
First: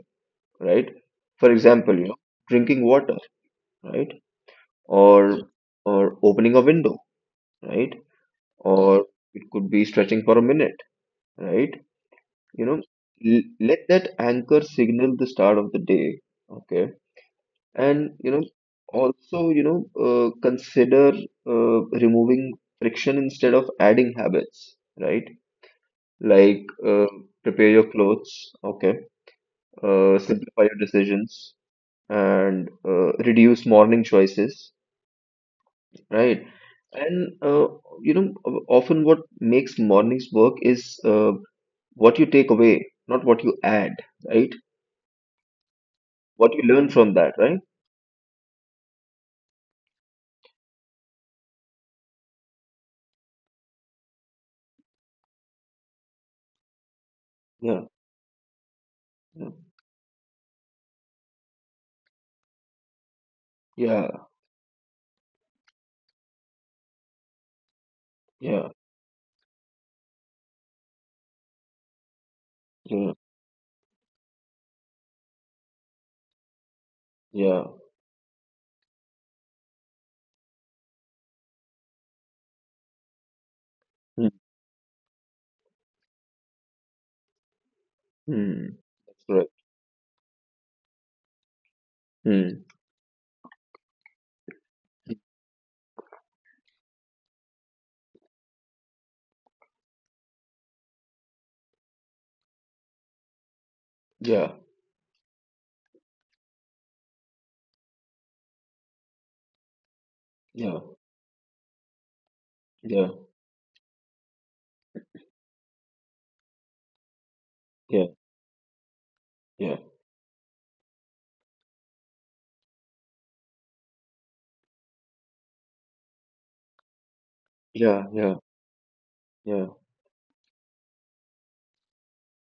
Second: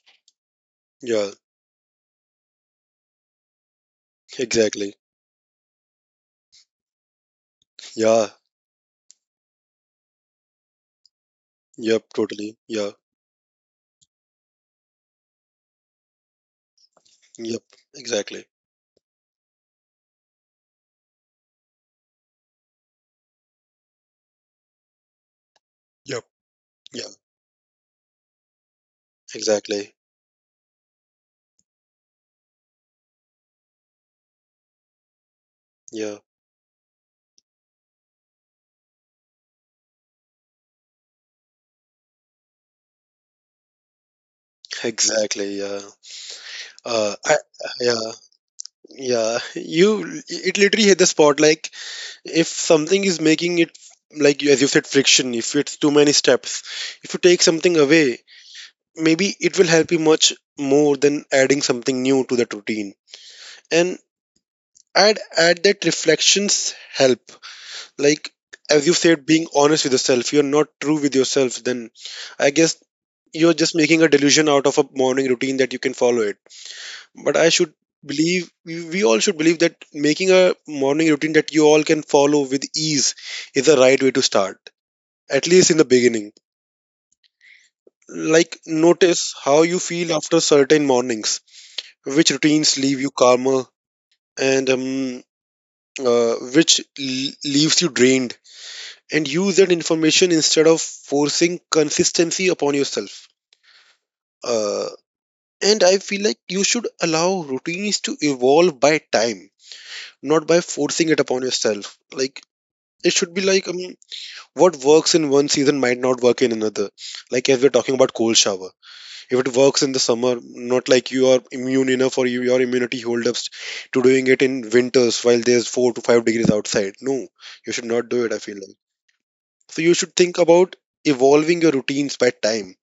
Speaker 1: right?
Speaker 2: Yeah.
Speaker 1: For example, you know, drinking water, right?
Speaker 2: Exactly.
Speaker 1: Or or opening a window, right?
Speaker 2: Yeah.
Speaker 1: Or it could be stretching for a minute, right?
Speaker 2: Yep. Totally.
Speaker 1: You know,
Speaker 2: Yeah.
Speaker 1: l- Let that anchor signal the start of the day, okay?
Speaker 2: Yep.
Speaker 1: And you know,
Speaker 2: Exactly.
Speaker 1: also, you know, uh, consider uh, removing friction instead of adding habits, right?
Speaker 2: Yep.
Speaker 1: Like, uh,
Speaker 2: Yeah.
Speaker 1: prepare your clothes, okay?
Speaker 2: Exactly.
Speaker 1: Uh, simplify your decisions and uh, reduce morning choices,
Speaker 2: Yeah.
Speaker 1: right? And uh, you know, o- often what makes mornings work is uh, what you take away, not what you add, right?
Speaker 2: Exactly. Yeah.
Speaker 1: What you learn
Speaker 2: Uh,
Speaker 1: from
Speaker 2: I,
Speaker 1: that, right?
Speaker 2: yeah. Yeah, you it literally hit the spot. Like if something is making it like as you said friction, if it's too many steps, if you take something
Speaker 1: Yeah,
Speaker 2: away, maybe it will
Speaker 1: yeah,
Speaker 2: help you much more than adding something new to that routine. And
Speaker 1: yeah,
Speaker 2: I'd add that reflections help. Like as you
Speaker 1: yeah,
Speaker 2: said, being honest with yourself. You're not true with yourself. Then I guess
Speaker 1: yeah.
Speaker 2: you're just making a delusion out of a morning routine that you can follow it. But I should
Speaker 1: Yeah.
Speaker 2: believe, we we all should believe that making a morning routine that you all can follow with ease is the right way to
Speaker 1: Hmm.
Speaker 2: start, at least in the beginning. Like,
Speaker 1: Hmm.
Speaker 2: notice
Speaker 1: That's
Speaker 2: how you
Speaker 1: correct.
Speaker 2: feel after certain mornings, which routines
Speaker 1: Hmm.
Speaker 2: leave you calmer, and um, uh, which l- leaves you drained, and use that information instead of forcing consistency upon yourself.
Speaker 1: Yeah,
Speaker 2: Uh, and I feel like you should allow routines to evolve by time not by
Speaker 1: yeah,
Speaker 2: forcing it upon yourself. Like it should
Speaker 1: yeah,
Speaker 2: be like um, what works in one season might not work in another. Like as we're talking about
Speaker 1: yeah,
Speaker 2: cold shower, if it works in the
Speaker 1: yeah,
Speaker 2: summer, not like you are immune enough or you, your immunity hold up to doing it in winters while there's four to five degrees outside. No, you should not do it.
Speaker 1: yeah,
Speaker 2: I feel
Speaker 1: yeah,
Speaker 2: like so you
Speaker 1: yeah,
Speaker 2: should think about evolving your routines by time.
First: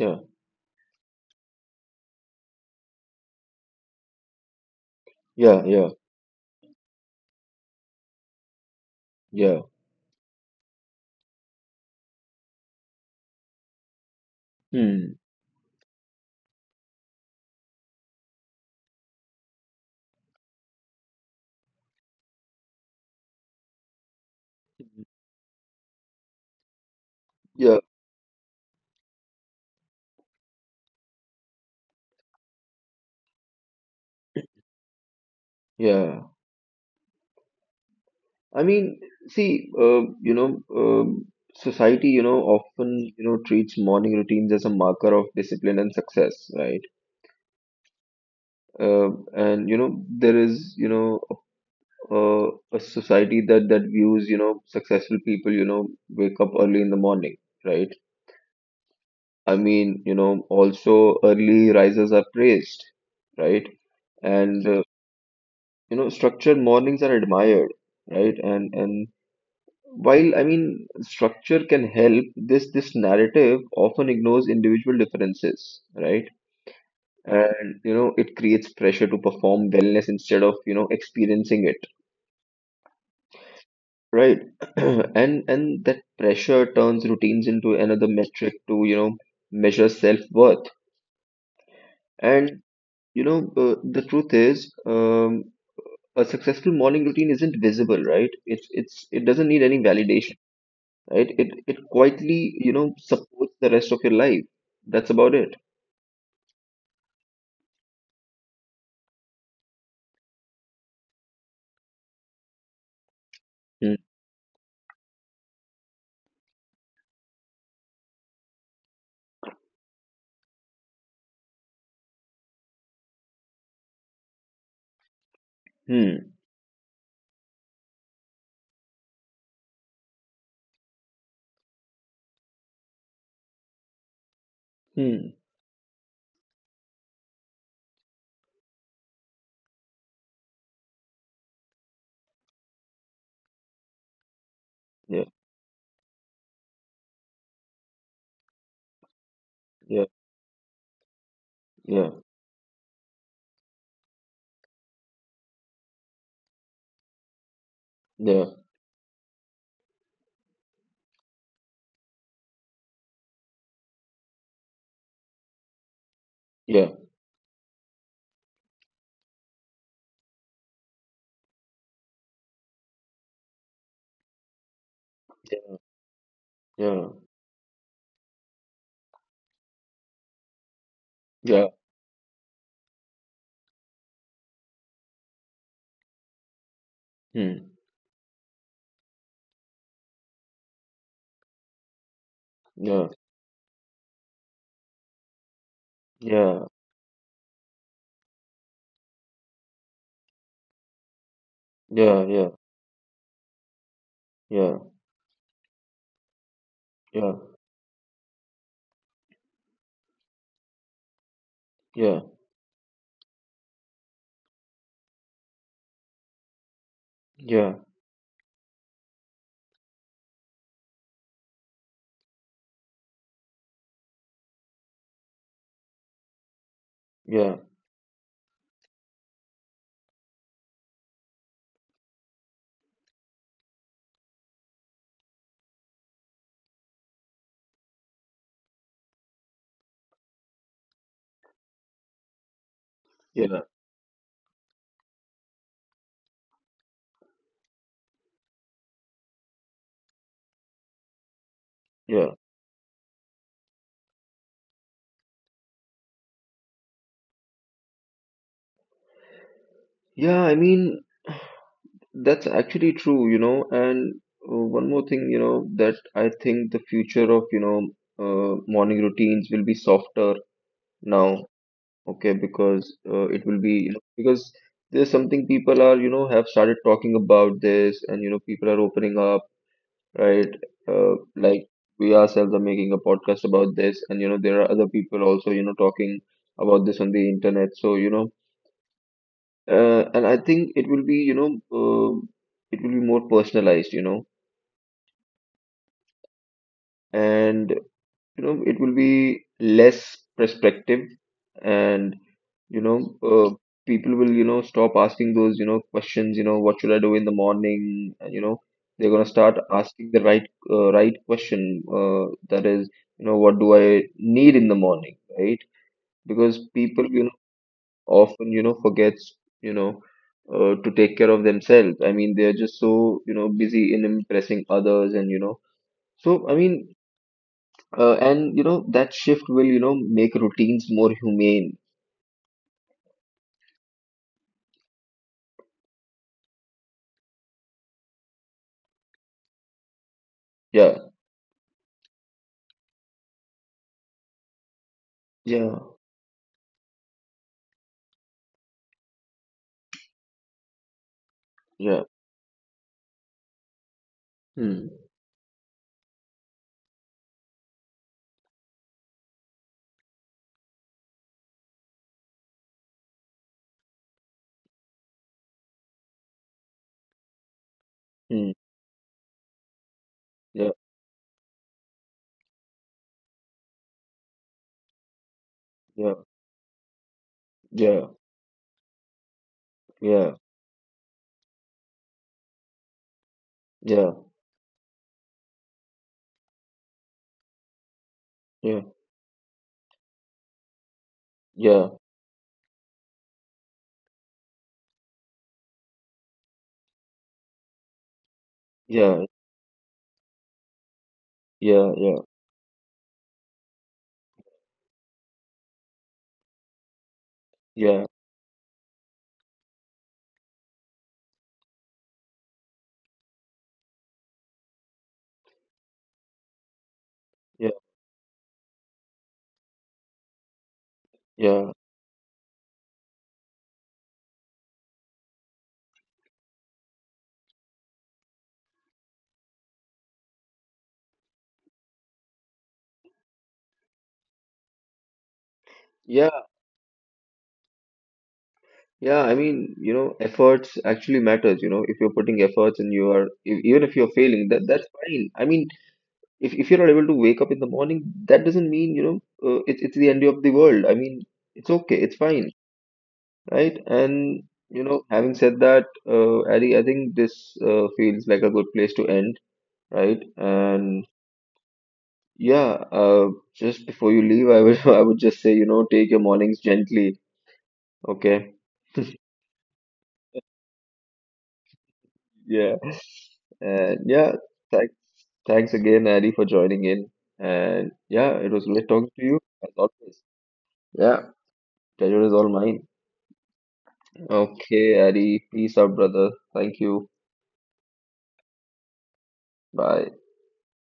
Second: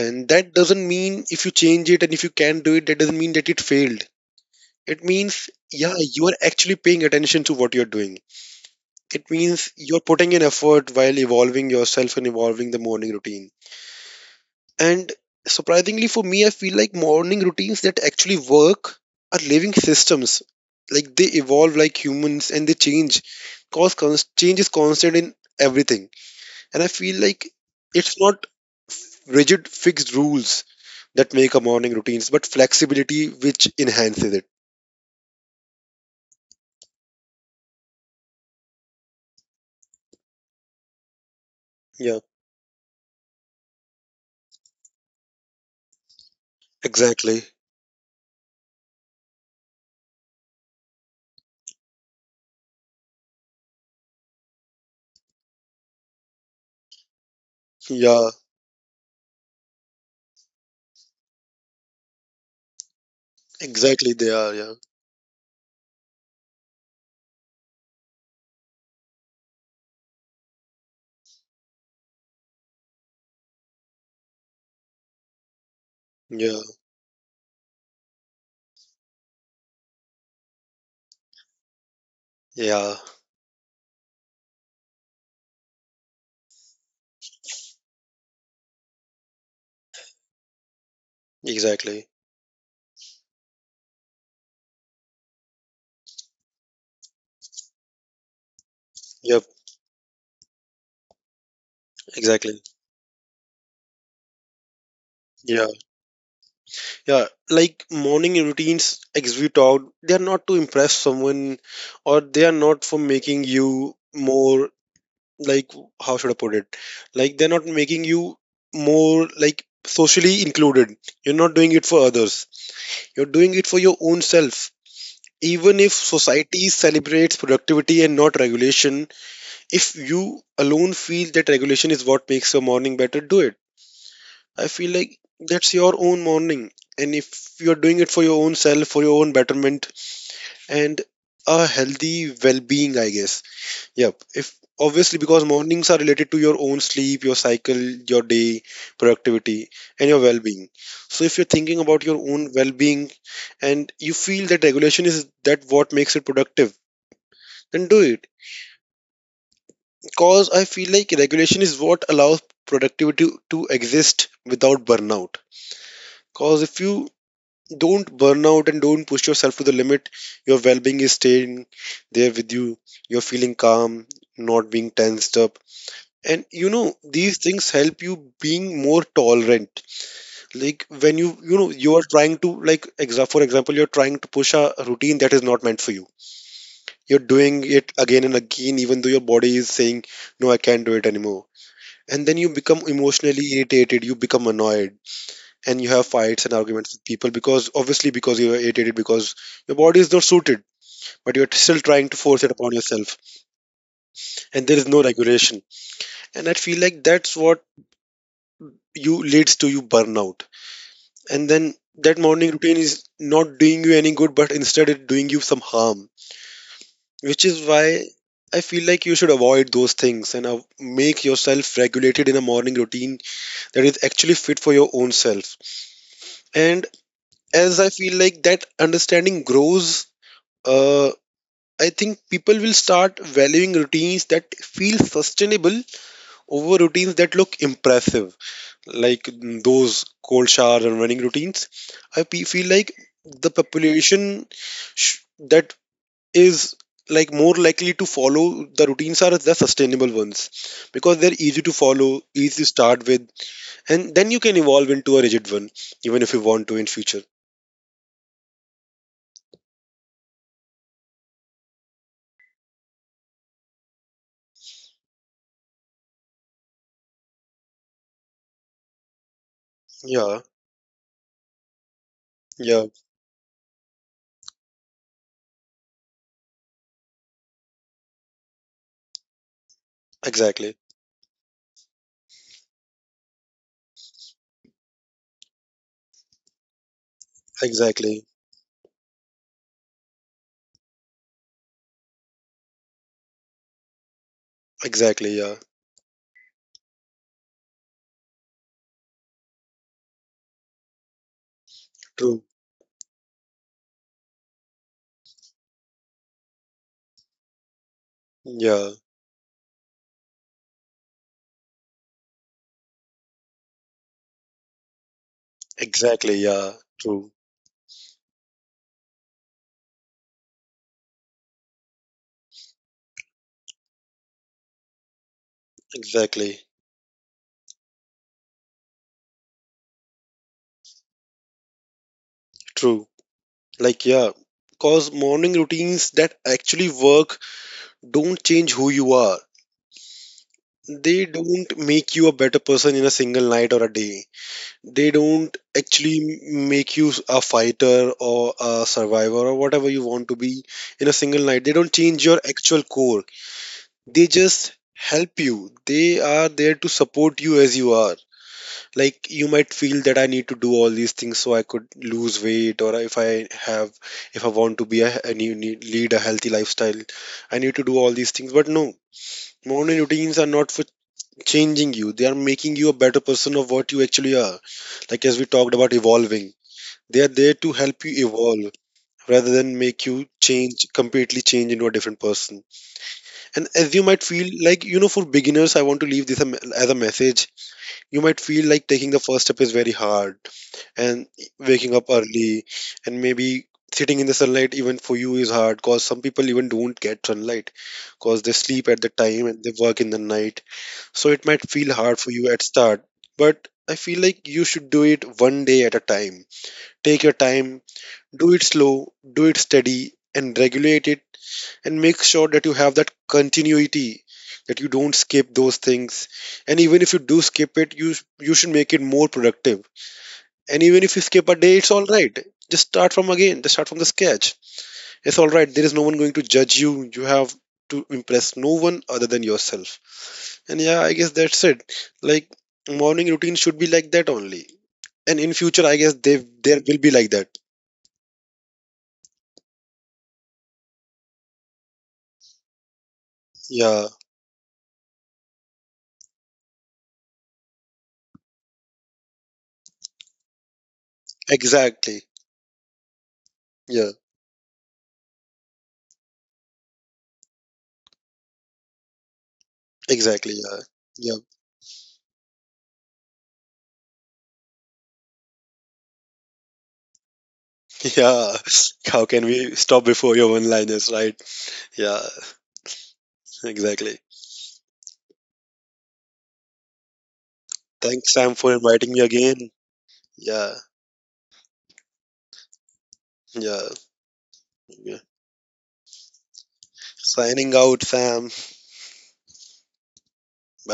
Speaker 1: yeah,
Speaker 2: that doesn't mean if you change it and if you can do it, that doesn't mean that it failed. It means,
Speaker 1: yeah, yeah,
Speaker 2: yeah, you are actually paying attention to what you're doing. It
Speaker 1: yeah.
Speaker 2: means you're putting in effort while evolving yourself and evolving the morning routine. And
Speaker 1: Hmm.
Speaker 2: surprisingly for me, I feel like morning routines that actually work are living systems. Like they evolve like humans and they change. Cause cons- change is constant in everything. And I feel like
Speaker 1: Yeah,
Speaker 2: it's not rigid fixed rules that make a morning routines, but flexibility which enhances it.
Speaker 1: yeah. I mean, see, uh, you know, um, society,
Speaker 2: Yeah,
Speaker 1: you know, often, you know, treats morning routines as a marker of discipline and success, right?
Speaker 2: exactly.
Speaker 1: Uh, and you know, there is, you know, a, a society that that views, you know, successful people, you know, wake up early in the morning, right?
Speaker 2: Yeah,
Speaker 1: I mean, you know, also, early risers are praised, right?
Speaker 2: exactly. They are.
Speaker 1: And
Speaker 2: Yeah,
Speaker 1: uh, you know, structured mornings are admired, right? And and While, I mean, structure can help, this this narrative often ignores individual differences, right?
Speaker 2: yeah,
Speaker 1: And you know it creates pressure to perform wellness instead of you know experiencing it,
Speaker 2: yeah,
Speaker 1: right? And and that pressure turns routines into another metric to you know measure self-worth.
Speaker 2: exactly.
Speaker 1: And you know uh, the truth is, um, a successful morning routine isn't visible, right? It's it's it
Speaker 2: Yep,
Speaker 1: doesn't need any validation, right? It it
Speaker 2: exactly.
Speaker 1: quietly, you know, supports the rest of your life. That's about it.
Speaker 2: Yeah, yeah. Like morning routines, as we talked, they are not to impress someone or they are not for making you
Speaker 1: Hmm.
Speaker 2: more, like, how should I put it? Like, they're not making you more, like, socially included. You're not doing it for others, you're doing it for your own self. Even if
Speaker 1: Hmm.
Speaker 2: society celebrates productivity and not regulation, if you alone feel that regulation is what makes your morning better, do it. I feel like
Speaker 1: Hmm.
Speaker 2: that's your own morning. And if you're doing it for your own self, for your own betterment, and a healthy well being, I guess. Yep. If obviously
Speaker 1: Yeah.
Speaker 2: because mornings are related to your own sleep, your cycle, your day, productivity, and
Speaker 1: Yeah.
Speaker 2: your well being. So if you're thinking about
Speaker 1: Yeah.
Speaker 2: your own well being and you feel that regulation is that what makes it productive, then do it.
Speaker 1: Yeah.
Speaker 2: Because I feel like regulation is what allows productivity to exist without burnout because if
Speaker 1: Yeah.
Speaker 2: you don't burn out and don't push yourself to the limit. Your well being is staying there with you. You're feeling calm, not being tensed up. And you know,
Speaker 1: Yeah.
Speaker 2: these things help you being more tolerant. Like when you, you know,
Speaker 1: Yeah.
Speaker 2: you are trying to, like, exa- for example, you're trying to push a routine that is not meant for you. You're doing
Speaker 1: Hmm.
Speaker 2: it again and again, even though your body is saying, no, I can't do it anymore. And then you become
Speaker 1: Yeah.
Speaker 2: emotionally irritated, you become annoyed and you have fights and
Speaker 1: Yeah.
Speaker 2: arguments with people because obviously because you are irritated because your body is not suited but you're still trying
Speaker 1: Yeah.
Speaker 2: to force
Speaker 1: Yeah.
Speaker 2: it upon yourself
Speaker 1: Yeah.
Speaker 2: and there is no regulation and I feel like
Speaker 1: Yeah.
Speaker 2: that's what you leads to you burnout. And then
Speaker 1: Yeah. Yeah.
Speaker 2: that morning routine is not doing you any good but instead it doing you some harm, which is
Speaker 1: Yeah.
Speaker 2: why I feel like you should avoid those things and uh, make yourself regulated in a morning routine that is actually fit for your own self. And as I feel like that understanding grows, uh, I think people will start valuing routines that feel sustainable over routines that look impressive, like mm, those cold shower and running routines. I pe- feel like
Speaker 1: Yeah.
Speaker 2: the population sh- that is like more likely to follow the routines are the sustainable ones because they're easy to
Speaker 1: Yeah.
Speaker 2: follow, easy to start with, and then you can evolve into a rigid one, even if you want to in future.
Speaker 1: Yeah. I mean, that's actually true, you know. And uh, one more thing, you know, that I think the future of, you know, uh, morning routines will be softer
Speaker 2: Yeah,
Speaker 1: now. Okay, because
Speaker 2: yeah,
Speaker 1: uh, it will be, you know, because there's something people are you know have started talking about this, and you know people are opening up, right.
Speaker 2: exactly,
Speaker 1: Uh, like, we ourselves are making a podcast about this, and you know there are other people also you know talking about this on the internet, so you know
Speaker 2: exactly,
Speaker 1: uh, and I think it will be you know uh, it will be more personalized, you know.
Speaker 2: exactly. Yeah,
Speaker 1: And you know it will be less perspective. And
Speaker 2: true.
Speaker 1: you know uh, people will you know stop asking those you know questions, you know what should I do in the morning, and you know
Speaker 2: Yeah.
Speaker 1: they're gonna start asking the right uh, right question, uh, that is, you know what do I need in the morning, right?
Speaker 2: Exactly,
Speaker 1: Because
Speaker 2: yeah,
Speaker 1: people you know
Speaker 2: true.
Speaker 1: often you know forgets, you know uh, to take care of themselves. I mean, they're just so you know busy in impressing others, and you know so, I
Speaker 2: Exactly,
Speaker 1: mean, uh, and you know that shift will you know make routines more humane.
Speaker 2: true. Like, yeah, because morning routines that actually work don't change who you are.
Speaker 1: Yeah,
Speaker 2: They don't make you a better person in a single night or a day. They don't
Speaker 1: yeah,
Speaker 2: actually m- make you a fighter or a survivor or whatever you want to be in a single night. They don't
Speaker 1: yeah.
Speaker 2: change your actual core. They just
Speaker 1: Hmm.
Speaker 2: help you. They are there to support you as you are. Like you might feel that I need to do all these things so I could lose weight, or if I have, if I want to be a and you need, lead a healthy lifestyle I need to do all these things,
Speaker 1: Hmm.
Speaker 2: but no, morning routines are not
Speaker 1: Yeah,
Speaker 2: for changing you, they are making you a better person of what you actually are, like as we talked about
Speaker 1: yeah,
Speaker 2: evolving, they are there to help
Speaker 1: yeah,
Speaker 2: you evolve rather than make you
Speaker 1: yeah,
Speaker 2: change completely, change into a different person. And as you might
Speaker 1: yeah,
Speaker 2: feel like, you know, for beginners I want to leave this a me- as a message, you might feel like
Speaker 1: yeah,
Speaker 2: taking the first step is very hard and waking
Speaker 1: yeah,
Speaker 2: up early and maybe sitting in the sunlight even for you is hard because some people even don't get sunlight because they sleep at the
Speaker 1: yeah,
Speaker 2: time and they work in the night, so it might feel
Speaker 1: yeah,
Speaker 2: hard
Speaker 1: yeah,
Speaker 2: for you at start, but I feel like you should do it one day at a time, take your time,
Speaker 1: yeah,
Speaker 2: do it slow, do it steady and regulate it, and make sure that you have that continuity, that you don't skip those things, and even if you do skip it, you you should make it more productive, and even if you skip a
Speaker 1: yeah,
Speaker 2: day
Speaker 1: yeah,
Speaker 2: it's all right, just start from again, just start from the sketch. It's all right, there is no one going to judge you, you have to impress no one other than yourself. And yeah, I guess that's it. Like morning routine should be like that only, and in future I guess they
Speaker 1: yeah,
Speaker 2: there will be like that.
Speaker 1: yeah. I mean, you know, efforts actually matters. You know, if you're putting efforts, and you are e- even
Speaker 2: Yeah,
Speaker 1: if you're failing, that that's fine. I mean, if if you're not able to wake up in the morning, that doesn't mean, you know uh, it's it's the end of the world. I mean, it's okay,
Speaker 2: exactly,
Speaker 1: it's fine. Right.
Speaker 2: yeah,
Speaker 1: And, you know, having said that, uh, Ari, I think this uh, feels like a good place to end, right?
Speaker 2: exactly, yeah,
Speaker 1: And
Speaker 2: yeah.
Speaker 1: yeah, uh, just before you leave, I would I would just say, you know, take your mornings gently,
Speaker 2: Yeah,
Speaker 1: okay?
Speaker 2: how can we stop before your one liners, right? Yeah,
Speaker 1: Yeah. And
Speaker 2: exactly.
Speaker 1: yeah, thanks thanks again, Ari, for joining in. And
Speaker 2: Thanks,
Speaker 1: yeah,
Speaker 2: Sam,
Speaker 1: it
Speaker 2: for
Speaker 1: was great
Speaker 2: inviting me
Speaker 1: talking to you
Speaker 2: again.
Speaker 1: as always.
Speaker 2: Yeah,
Speaker 1: Yeah, pleasure is all mine.
Speaker 2: yeah.
Speaker 1: Okay,
Speaker 2: Yeah.
Speaker 1: Ari, peace out, brother. Thank you.
Speaker 2: Signing out, Sam.
Speaker 1: Bye.
Speaker 2: Bye